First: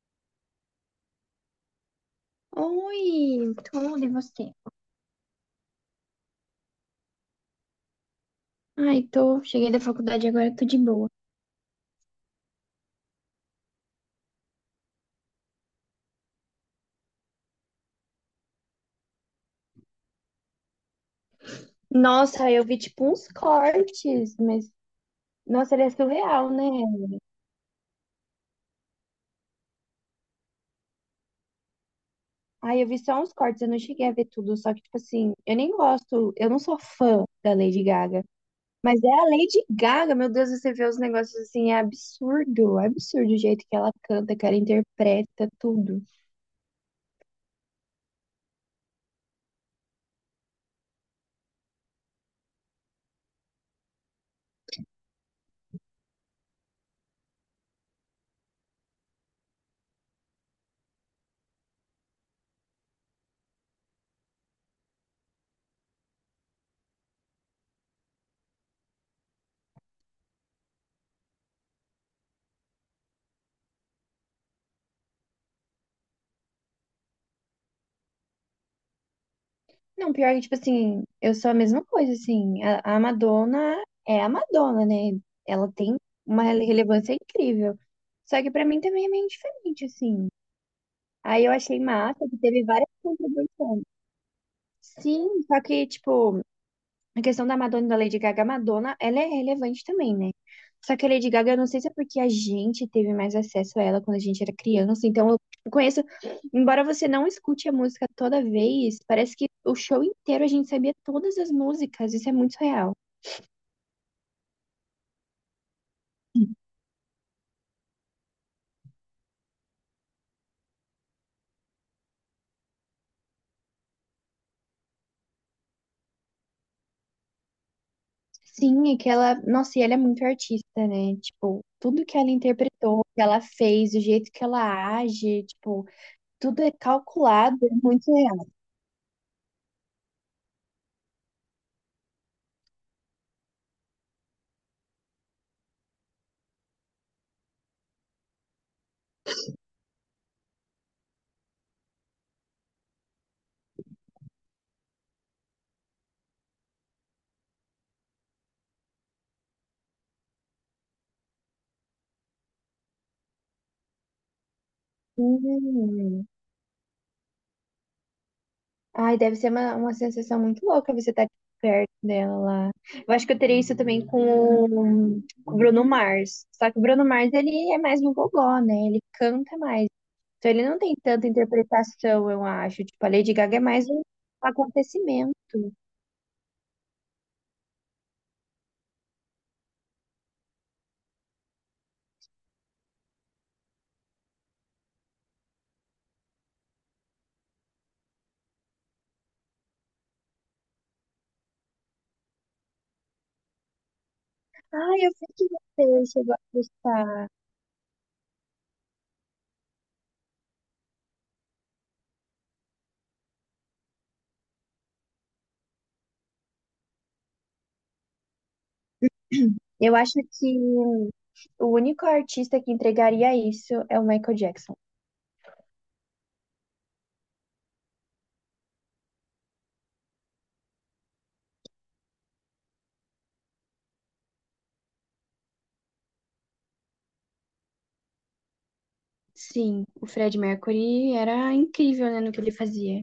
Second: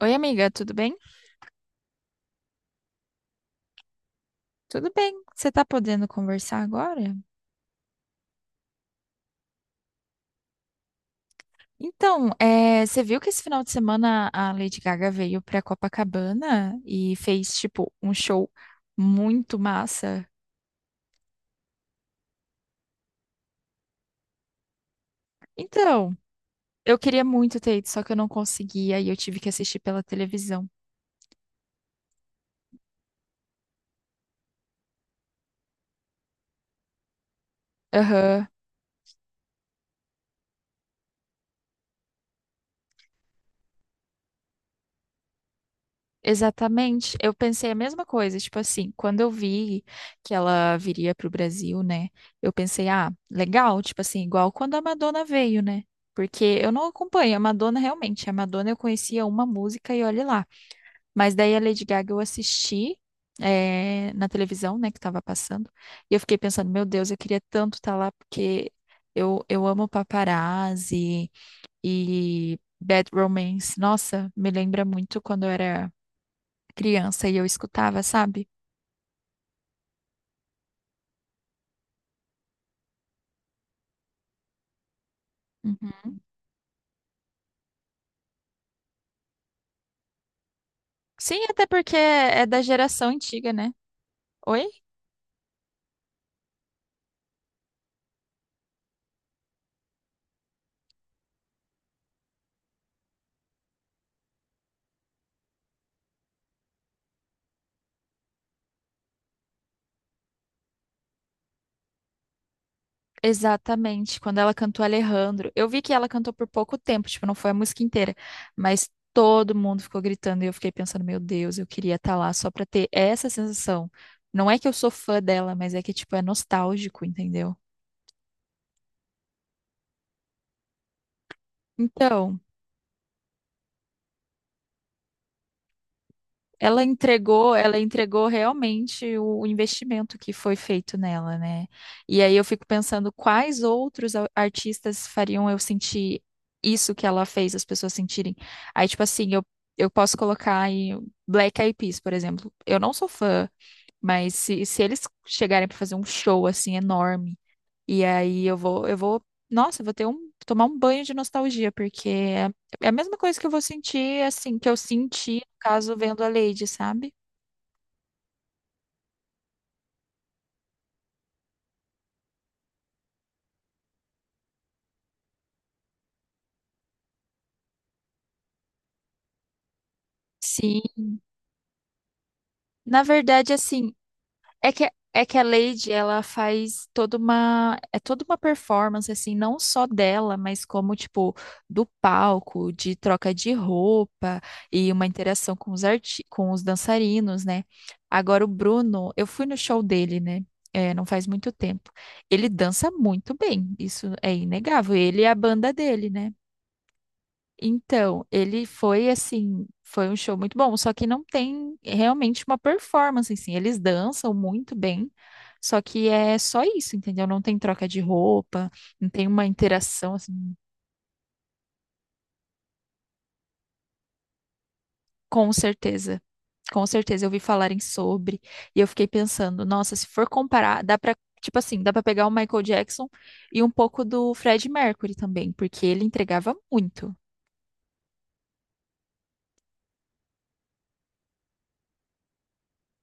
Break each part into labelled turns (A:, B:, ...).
A: Oi, amiga, tudo bem?
B: Oi, tudo e você?
A: Tudo bem. Você tá podendo conversar agora?
B: Ai, tô, cheguei da faculdade agora, tô de boa.
A: Então, é, você viu que esse final de semana a Lady Gaga veio pra Copacabana e fez, tipo, um show muito massa?
B: Nossa, eu vi tipo uns cortes, mas nossa, ele é
A: Então,
B: surreal, né?
A: eu queria muito ter ido, só que eu não consegui, aí eu tive que assistir pela televisão.
B: Ai, eu vi só uns cortes, eu não cheguei a ver tudo, só que tipo assim, eu nem gosto, eu não sou fã da Lady Gaga,
A: Aham.
B: mas é a Lady Gaga, meu Deus, você vê os negócios assim, é absurdo o jeito que ela canta, que ela interpreta tudo.
A: Exatamente, eu pensei a mesma coisa, tipo assim, quando eu vi que ela viria pro Brasil, né? Eu pensei, ah, legal, tipo assim, igual quando a Madonna veio, né? Porque eu não acompanho a Madonna realmente. A Madonna eu conhecia uma música e olhe lá. Mas daí a Lady Gaga eu assisti na televisão, né, que tava passando. E eu fiquei pensando, meu Deus, eu queria tanto estar lá porque eu amo paparazzi e Bad Romance. Nossa, me lembra muito quando eu era criança e eu escutava, sabe?
B: Não, pior que, tipo assim, eu sou a mesma coisa, assim. A Madonna é a Madonna, né? Ela tem
A: Uhum.
B: uma relevância incrível. Só que pra mim também é meio diferente, assim.
A: Sim,
B: Aí eu
A: até
B: achei
A: porque
B: massa que
A: é da
B: teve várias
A: geração antiga, né?
B: contribuições.
A: Oi?
B: Sim, só que, tipo, a questão da Madonna e da Lady Gaga, a Madonna, ela é relevante também, né? Só que a Lady Gaga, eu não sei se é porque a gente teve mais acesso a ela quando a gente era criança, então eu conheço, embora você não escute a música toda vez, parece que o show inteiro a gente sabia todas as músicas, isso é muito real.
A: Exatamente, quando ela cantou Alejandro. Eu vi que ela cantou por pouco tempo, tipo, não foi a música inteira, mas todo mundo ficou gritando e eu fiquei pensando, meu Deus, eu queria estar lá só pra ter essa sensação. Não é que eu sou fã dela, mas é que, tipo, é nostálgico, entendeu?
B: Sim, é que ela, nossa, e ela é muito artista, né? Tipo, tudo que ela
A: Então.
B: interpretou, que ela fez, o jeito que ela age, tipo, tudo é calculado, é
A: Ela
B: muito
A: entregou
B: real.
A: realmente o investimento que foi feito nela, né? E aí eu fico pensando quais outros artistas fariam eu sentir isso que ela fez as pessoas sentirem. Aí, tipo assim, eu posso colocar aí Black Eyed Peas, por exemplo. Eu não sou fã, mas se eles chegarem para fazer um show assim enorme e aí nossa, eu vou tomar um banho de nostalgia, porque é a mesma coisa que eu vou sentir, assim, que eu senti, no caso, vendo
B: Sim.
A: a Lady, sabe?
B: Ai, deve ser uma sensação muito louca você estar perto dela lá. Eu acho que eu teria isso também com o Bruno Mars. Só que o Bruno Mars, ele é mais um gogó, né? Ele canta mais. Então ele não
A: Sim.
B: tem tanta interpretação, eu acho.
A: Na
B: Tipo, a Lady
A: verdade,
B: Gaga é mais
A: assim,
B: um
A: É que, é
B: acontecimento.
A: que a Lady, ela faz toda uma performance, assim, não só dela, mas como, tipo, do palco, de troca de roupa e uma interação com os arti com os dançarinos, né? Agora, o Bruno, eu fui no show dele, né? É, não faz muito tempo. Ele dança muito bem, isso é inegável.
B: Ai, eu
A: Ele e
B: sei
A: a
B: que
A: banda
B: você
A: dele, né?
B: chegou a gostar.
A: Então, ele foi assim, foi um show muito bom, só que não tem realmente uma performance assim. Eles dançam muito bem, só que é só isso, entendeu? Não tem troca de roupa, não tem uma
B: Eu acho
A: interação assim,
B: que o único artista que entregaria isso é o Michael Jackson.
A: com certeza. Com certeza eu vi falarem sobre e eu fiquei pensando, nossa, se for comparar, dá pra, tipo assim, dá pra pegar o Michael Jackson e um pouco do Fred Mercury também, porque ele entregava muito.
B: Sim, o Fred Mercury era incrível, né, no que ele fazia.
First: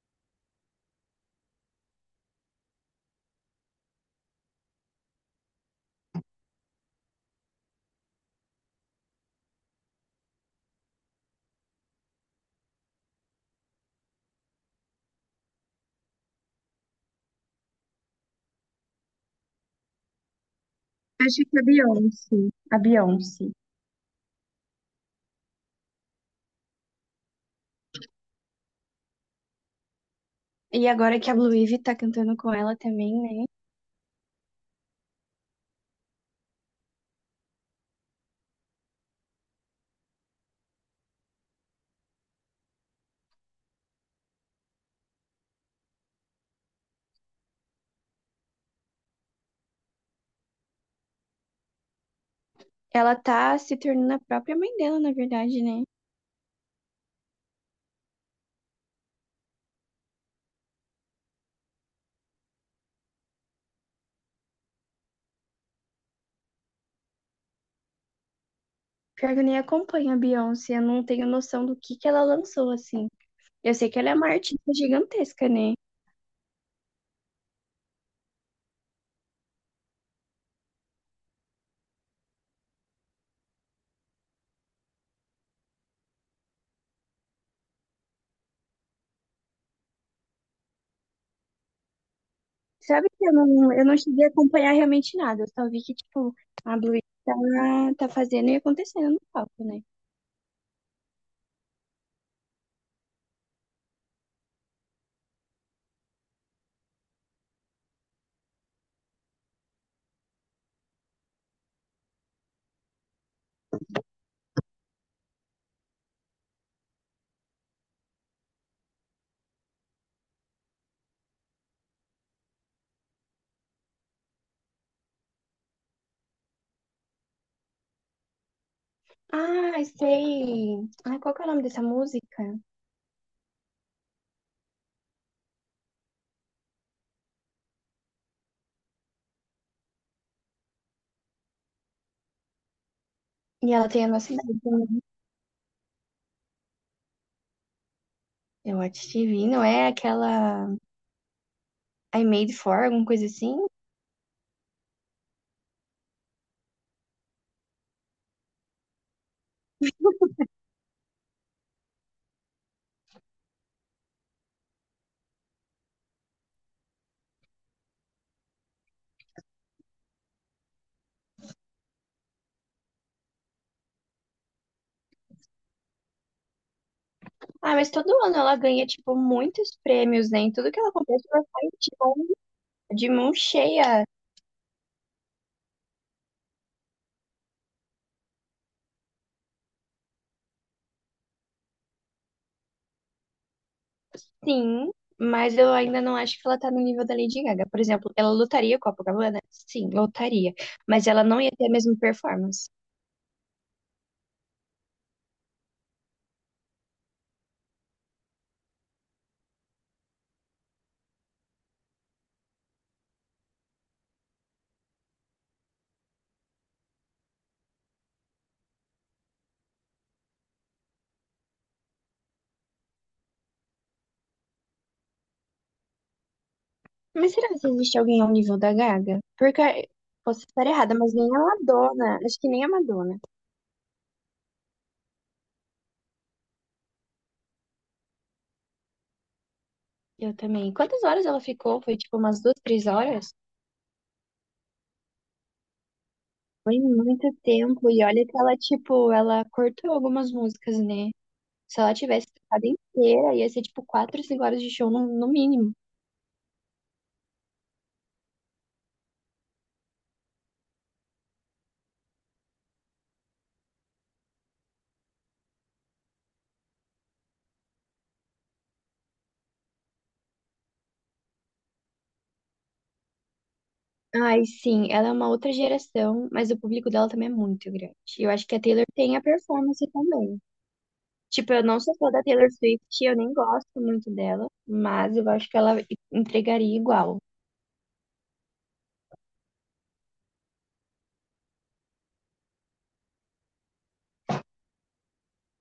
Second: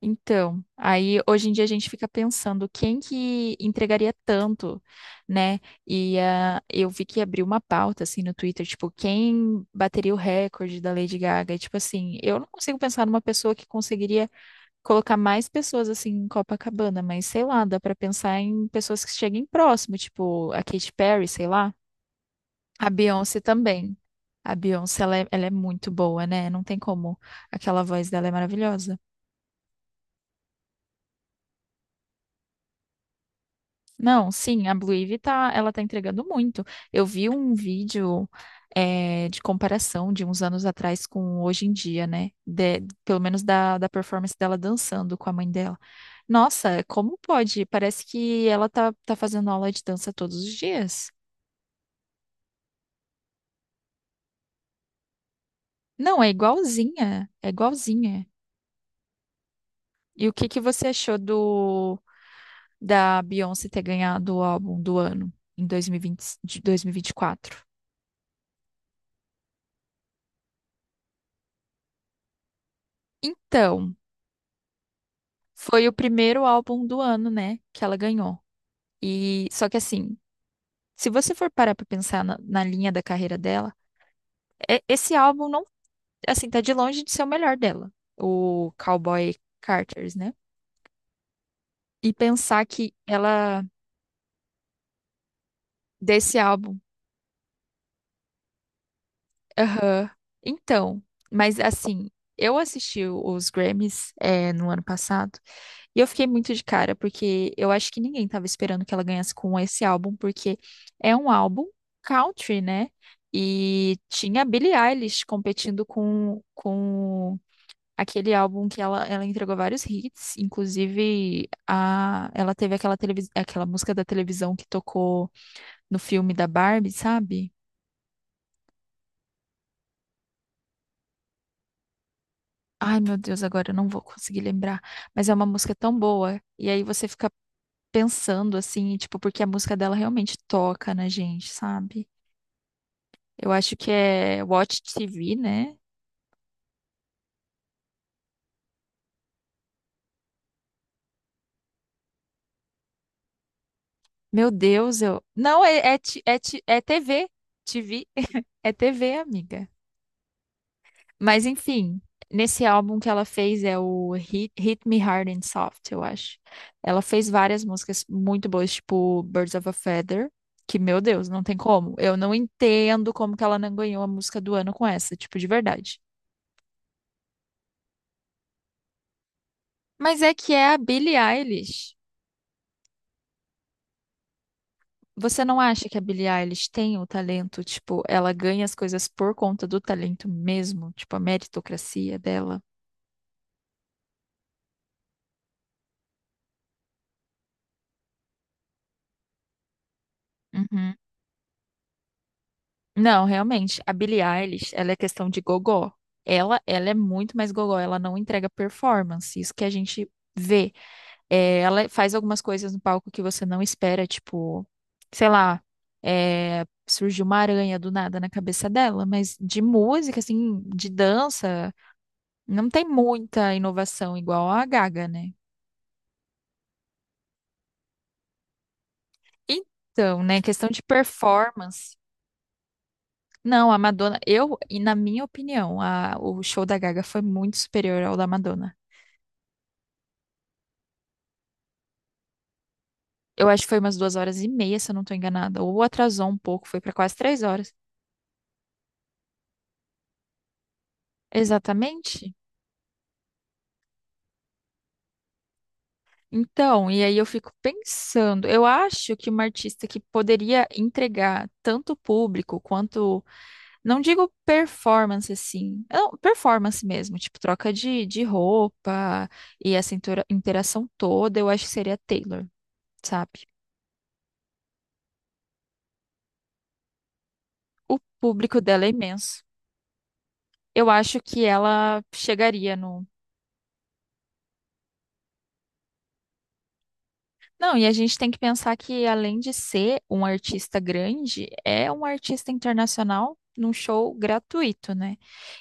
A: Então, aí hoje em dia a gente fica pensando quem que entregaria tanto, né? E ah, eu vi que abriu uma pauta assim no Twitter, tipo, quem bateria o recorde da Lady Gaga? E, tipo assim, eu não consigo pensar numa pessoa que conseguiria colocar mais pessoas assim em Copacabana, mas sei lá, dá pra pensar em pessoas que cheguem próximo, tipo a Katy Perry,
B: Acho
A: sei
B: que a
A: lá,
B: Beyoncé. A
A: a Beyoncé
B: Beyoncé.
A: também. A Beyoncé, ela é muito boa, né? Não tem como. Aquela voz dela é maravilhosa.
B: E agora que a Blue Ivy tá cantando com ela também, né?
A: Não, sim, a Blue Ivy tá, ela tá entregando muito. Eu vi um vídeo de comparação de uns anos atrás com hoje em dia, né? Pelo menos da performance dela dançando com a mãe dela. Nossa, como pode? Parece que ela tá fazendo aula de dança todos os dias.
B: Ela tá se tornando a própria mãe dela, na verdade, né?
A: Não, é igualzinha, é igualzinha. E o que que você achou do da Beyoncé ter ganhado o álbum do ano em 2020 de 2024?
B: Pior que eu nem acompanho a Beyoncé, eu não tenho noção do que ela lançou, assim. Eu sei
A: Então,
B: que ela é uma artista gigantesca, né?
A: foi o primeiro álbum do ano, né, que ela ganhou. E só que assim, se você for parar pra pensar na linha da carreira dela, esse álbum não, assim, tá de longe de ser o melhor dela, o Cowboy Carters, né? E pensar que
B: Sabe que eu
A: ela
B: não, eu não cheguei a acompanhar realmente nada, eu só vi que, tipo,
A: desse
B: a
A: álbum,
B: Blue Ivy tá fazendo e acontecendo no palco, né?
A: aham. Então, mas assim, eu assisti os Grammys no ano passado. E eu fiquei muito de cara, porque eu acho que ninguém tava esperando que ela ganhasse com esse álbum, porque é um álbum country, né? E tinha a Billie Eilish competindo com aquele álbum que ela entregou vários hits, inclusive ela teve aquela música da televisão que tocou no filme da Barbie, sabe?
B: Ah, sei! Ah, qual que é o nome dessa música?
A: Ai, meu Deus, agora eu não vou conseguir lembrar, mas é uma música tão boa. E aí você fica pensando assim, tipo, porque a música dela realmente toca na gente, sabe? Eu
B: E
A: acho
B: ela
A: que
B: tem a nossa
A: é
B: idade
A: Watch
B: também.
A: TV, né?
B: Eu acho que vi, não é aquela. I Made For, alguma coisa assim.
A: Meu Deus, eu. Não, é TV. TV. É TV, amiga. Mas enfim, nesse álbum que ela fez é o Hit Me Hard and Soft, eu acho. Ela fez várias músicas muito boas, tipo Birds of a Feather, que, meu Deus, não tem como. Eu não entendo como que ela não ganhou a música do ano com essa, tipo, de verdade.
B: Ah, mas todo ano ela ganha, tipo, muitos
A: Mas
B: prêmios,
A: é
B: né?
A: que
B: Em tudo
A: é a
B: que ela
A: Billie
B: compete, ela sai
A: Eilish.
B: tipo, de mão cheia.
A: Você não acha que a Billie Eilish tem o talento? Tipo, ela ganha as coisas por conta do talento mesmo? Tipo, a meritocracia dela?
B: Sim, mas eu ainda não acho que ela tá no nível da Lady Gaga. Por exemplo, ela lutaria com a Copacabana? Sim, lutaria.
A: Uhum.
B: Mas ela não ia ter a mesma performance.
A: Não, realmente, a Billie Eilish, ela é questão de gogó. Ela é muito mais gogó, ela não entrega performance, isso que a gente vê. É, ela faz algumas coisas no palco que você não espera, tipo, sei lá, é, surgiu uma aranha do nada na cabeça dela, mas de música, assim, de dança, não tem muita inovação igual a Gaga, né?
B: Mas será que existe alguém ao nível da Gaga? Porque,
A: Então, né,
B: posso estar
A: questão de
B: errada, mas nem a
A: performance.
B: Madonna. Acho que nem a Madonna.
A: Não, a Madonna, e na minha opinião, o show da Gaga foi muito superior ao da Madonna.
B: Eu também. Quantas horas ela ficou? Foi, tipo, umas 2, 3 horas?
A: Eu acho que foi umas 2 horas e meia, se eu não tô enganada. Ou atrasou um pouco,
B: Foi
A: foi pra quase
B: muito
A: 3 horas.
B: tempo, e olha que ela, tipo, ela cortou algumas músicas, né? Se ela tivesse
A: Exatamente.
B: tocado inteira, ia ser, tipo, 4, 5 horas de show no mínimo.
A: Então, e aí eu fico pensando, eu acho que uma artista que poderia entregar tanto o público quanto. Não digo performance assim, não, performance mesmo, tipo troca de roupa e essa interação toda, eu acho que seria a Taylor, sabe?
B: Ai, sim, ela é uma outra geração, mas o público dela também é muito grande.
A: O
B: E eu acho que a
A: público
B: Taylor
A: dela é
B: tem a
A: imenso.
B: performance também.
A: Eu acho que
B: Tipo, eu não sou
A: ela
B: fã da Taylor
A: chegaria
B: Swift,
A: no.
B: eu nem gosto muito dela, mas eu acho que ela entregaria igual.
A: Não, e a gente tem que pensar que além de ser um artista grande, é um artista internacional num show gratuito, né?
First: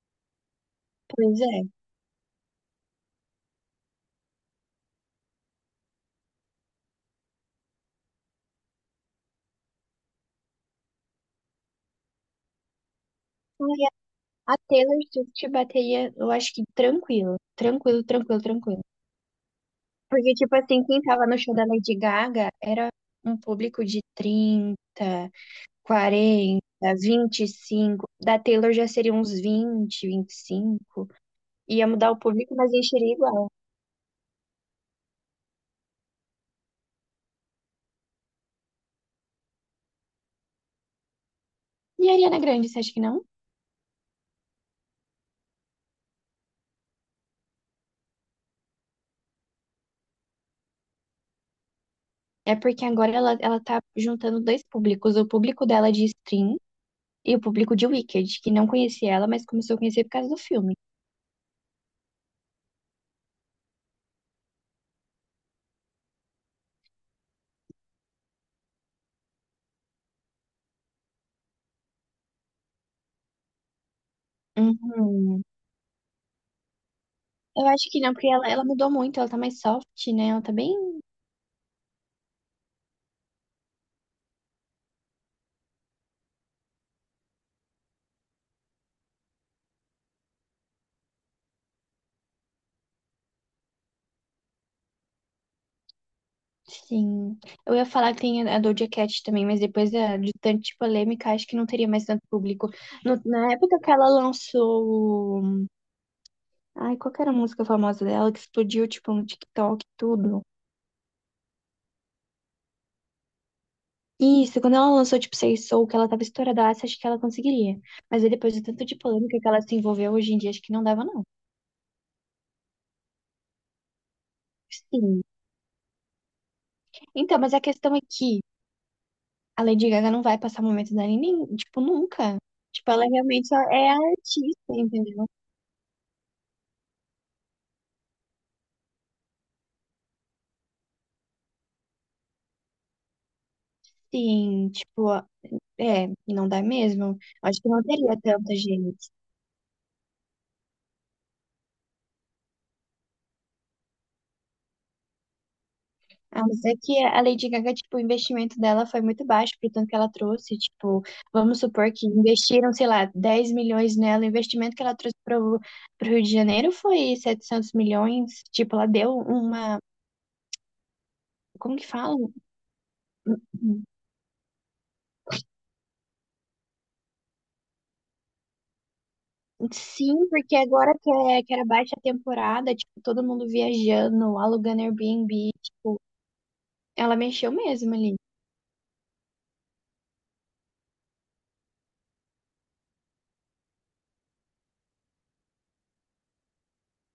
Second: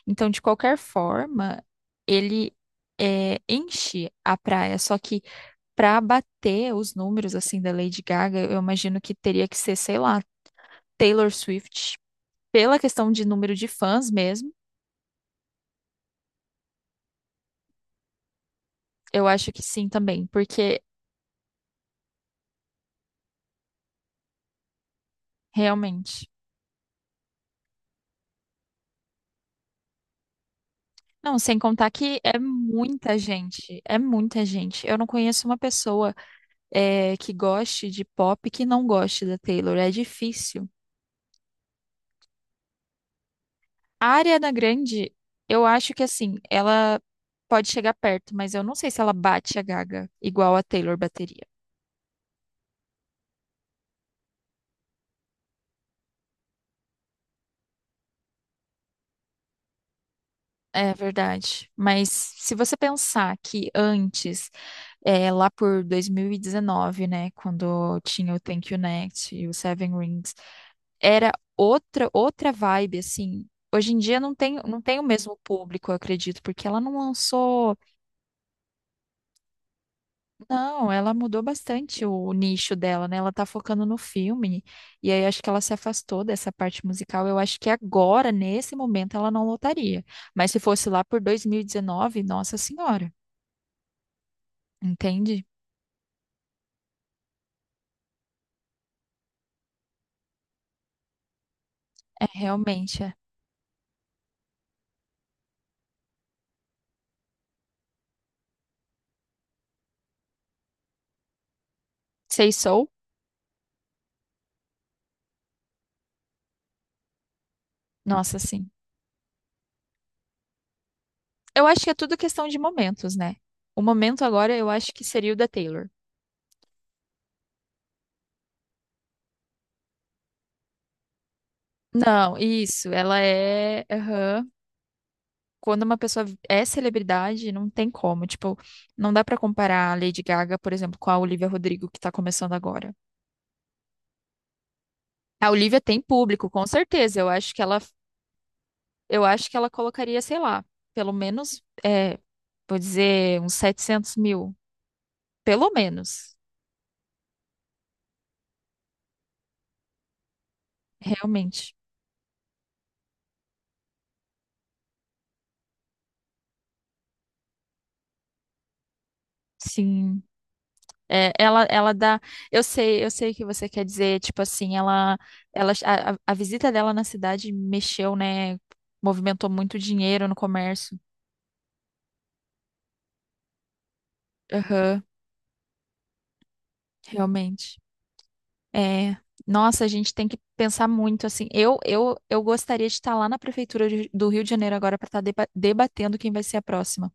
A: Então, de qualquer
B: Pois é.
A: forma, ele é, enche a praia, só que para bater os números assim da Lady Gaga, eu imagino que teria que ser, sei lá, Taylor Swift. Pela questão de número de
B: Ai,
A: fãs mesmo,
B: A Taylor Swift bateria, eu acho que tranquilo, tranquilo, tranquilo, tranquilo.
A: eu acho que sim também,
B: Porque, tipo
A: porque
B: assim, quem tava no show da Lady Gaga era um público de 30,
A: realmente.
B: 40, 25. Da Taylor já seria uns 20, 25.
A: Não, sem
B: Ia
A: contar
B: mudar
A: que
B: o
A: é
B: público, mas encheria
A: muita
B: igual.
A: gente, é muita gente. Eu não conheço uma pessoa que goste de pop que não goste da Taylor, é difícil.
B: E a Ariana Grande, você acha que não?
A: A Ariana Grande, eu acho que assim, ela pode chegar perto, mas eu não sei se ela bate a Gaga igual a Taylor bateria.
B: É porque agora ela tá juntando dois públicos. O público dela de stream e o público de Wicked, que não conhecia ela, mas começou a conhecer por causa do filme.
A: É verdade. Mas se você pensar que antes, lá por 2019, né, quando tinha o Thank You Next e o Seven Rings, era outra vibe, assim. Hoje em dia não tem o mesmo
B: Uhum.
A: público, eu acredito, porque ela não
B: Eu
A: lançou.
B: acho que não, porque ela mudou muito. Ela tá mais soft, né? Ela tá bem.
A: Não, ela mudou bastante o nicho dela, né? Ela tá focando no filme. E aí acho que ela se afastou dessa parte musical. Eu acho que agora, nesse momento, ela não lotaria. Mas se fosse lá por 2019, nossa senhora. Entende?
B: Sim. Eu ia falar que tem a Doja Cat também, mas depois de tanta polêmica, acho que não teria mais tanto
A: É
B: público.
A: realmente. É.
B: Na época que ela lançou. Ai, qual que era a música famosa dela que explodiu, tipo, no TikTok e tudo?
A: Sei sou?
B: Isso, quando ela lançou, tipo, Say Soul, que ela tava estouradaça, acho que ela conseguiria. Mas aí
A: Nossa,
B: depois do
A: sim.
B: tanto de polêmica que ela se envolveu hoje em dia, acho que não dava, não.
A: Eu acho que é tudo questão de momentos, né? O momento agora eu acho que
B: Sim.
A: seria o da Taylor.
B: Então, mas a questão é que a Lady Gaga não vai passar momento dela, nem, tipo,
A: Não,
B: nunca.
A: isso.
B: Tipo, ela
A: Ela
B: realmente só
A: é.
B: é
A: Aham.
B: artista, entendeu?
A: Quando uma pessoa é celebridade, não tem como. Tipo, não dá pra comparar a Lady Gaga, por exemplo, com a Olivia Rodrigo que tá começando agora.
B: Sim, tipo,
A: A Olivia tem
B: é,
A: público,
B: não dá
A: com
B: mesmo.
A: certeza. Eu acho
B: Acho
A: que
B: que
A: ela,
B: não teria tanta gente.
A: eu acho que ela colocaria, sei lá, pelo menos, vou dizer, uns 700 mil. Pelo menos,
B: A não ser que a Lady Gaga, tipo, o investimento dela foi muito baixo, pro tanto que ela trouxe. Tipo, vamos
A: realmente.
B: supor que investiram, sei lá, 10 milhões nela. O investimento que ela trouxe pro Rio de Janeiro foi 700 milhões. Tipo, ela deu uma.
A: Sim. É, ela,
B: Como que
A: ela dá.
B: fala?
A: Eu sei o que você quer dizer. Tipo assim, ela, a visita dela na cidade mexeu, né? Movimentou muito dinheiro
B: Sim,
A: no
B: porque agora
A: comércio.
B: que, que era baixa temporada, tipo, todo mundo viajando, alugando
A: Aham,
B: Airbnb. Tipo, ela mexeu
A: realmente.
B: mesmo ali.
A: É, nossa, a gente tem que pensar muito assim. Eu gostaria de estar lá na prefeitura do Rio de Janeiro agora para estar debatendo quem vai ser a próxima.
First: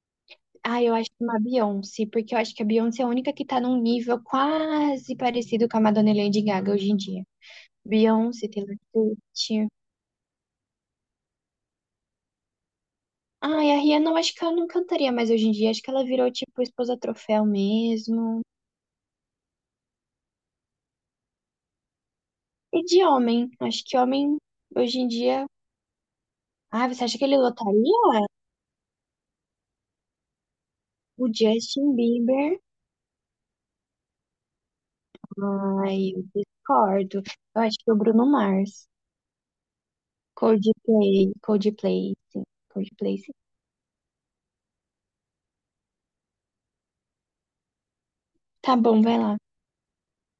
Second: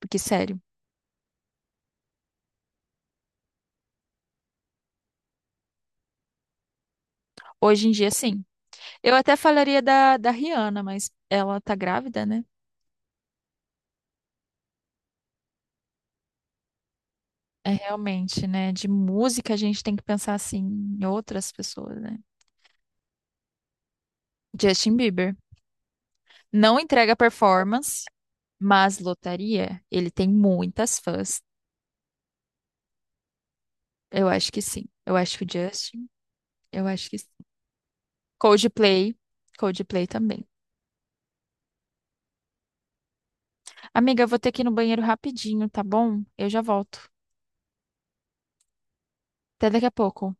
A: Porque, sério,
B: Ah, eu acho uma Beyoncé, porque eu acho que a Beyoncé é a única que tá num nível quase parecido com a Madonna e Lady Gaga hoje em dia.
A: hoje em dia, sim.
B: Beyoncé, Taylor
A: Eu até
B: Swift.
A: falaria da Rihanna, mas ela tá grávida, né?
B: Ai, a Rihanna eu acho que ela não cantaria mais hoje em dia. Acho que ela virou tipo esposa troféu
A: É
B: mesmo.
A: realmente, né? De música a gente tem que pensar assim em outras pessoas, né?
B: E de homem, acho que homem
A: Justin
B: hoje em
A: Bieber
B: dia.
A: não
B: Ah, você
A: entrega
B: acha que ele
A: performance,
B: lotaria?
A: mas lotaria. Ele tem muitas
B: O
A: fãs.
B: Justin Bieber?
A: Eu acho que sim. Eu acho que o Justin,
B: Ai, eu
A: eu acho que
B: discordo.
A: sim.
B: Eu acho que o Bruno Mars.
A: Coldplay, Coldplay também.
B: Coldplay, Coldplay, sim. Coldplay, sim.
A: Amiga, eu vou ter que ir no banheiro rapidinho, tá bom? Eu já volto.
B: Tá bom, vai lá.
A: Até daqui a pouco.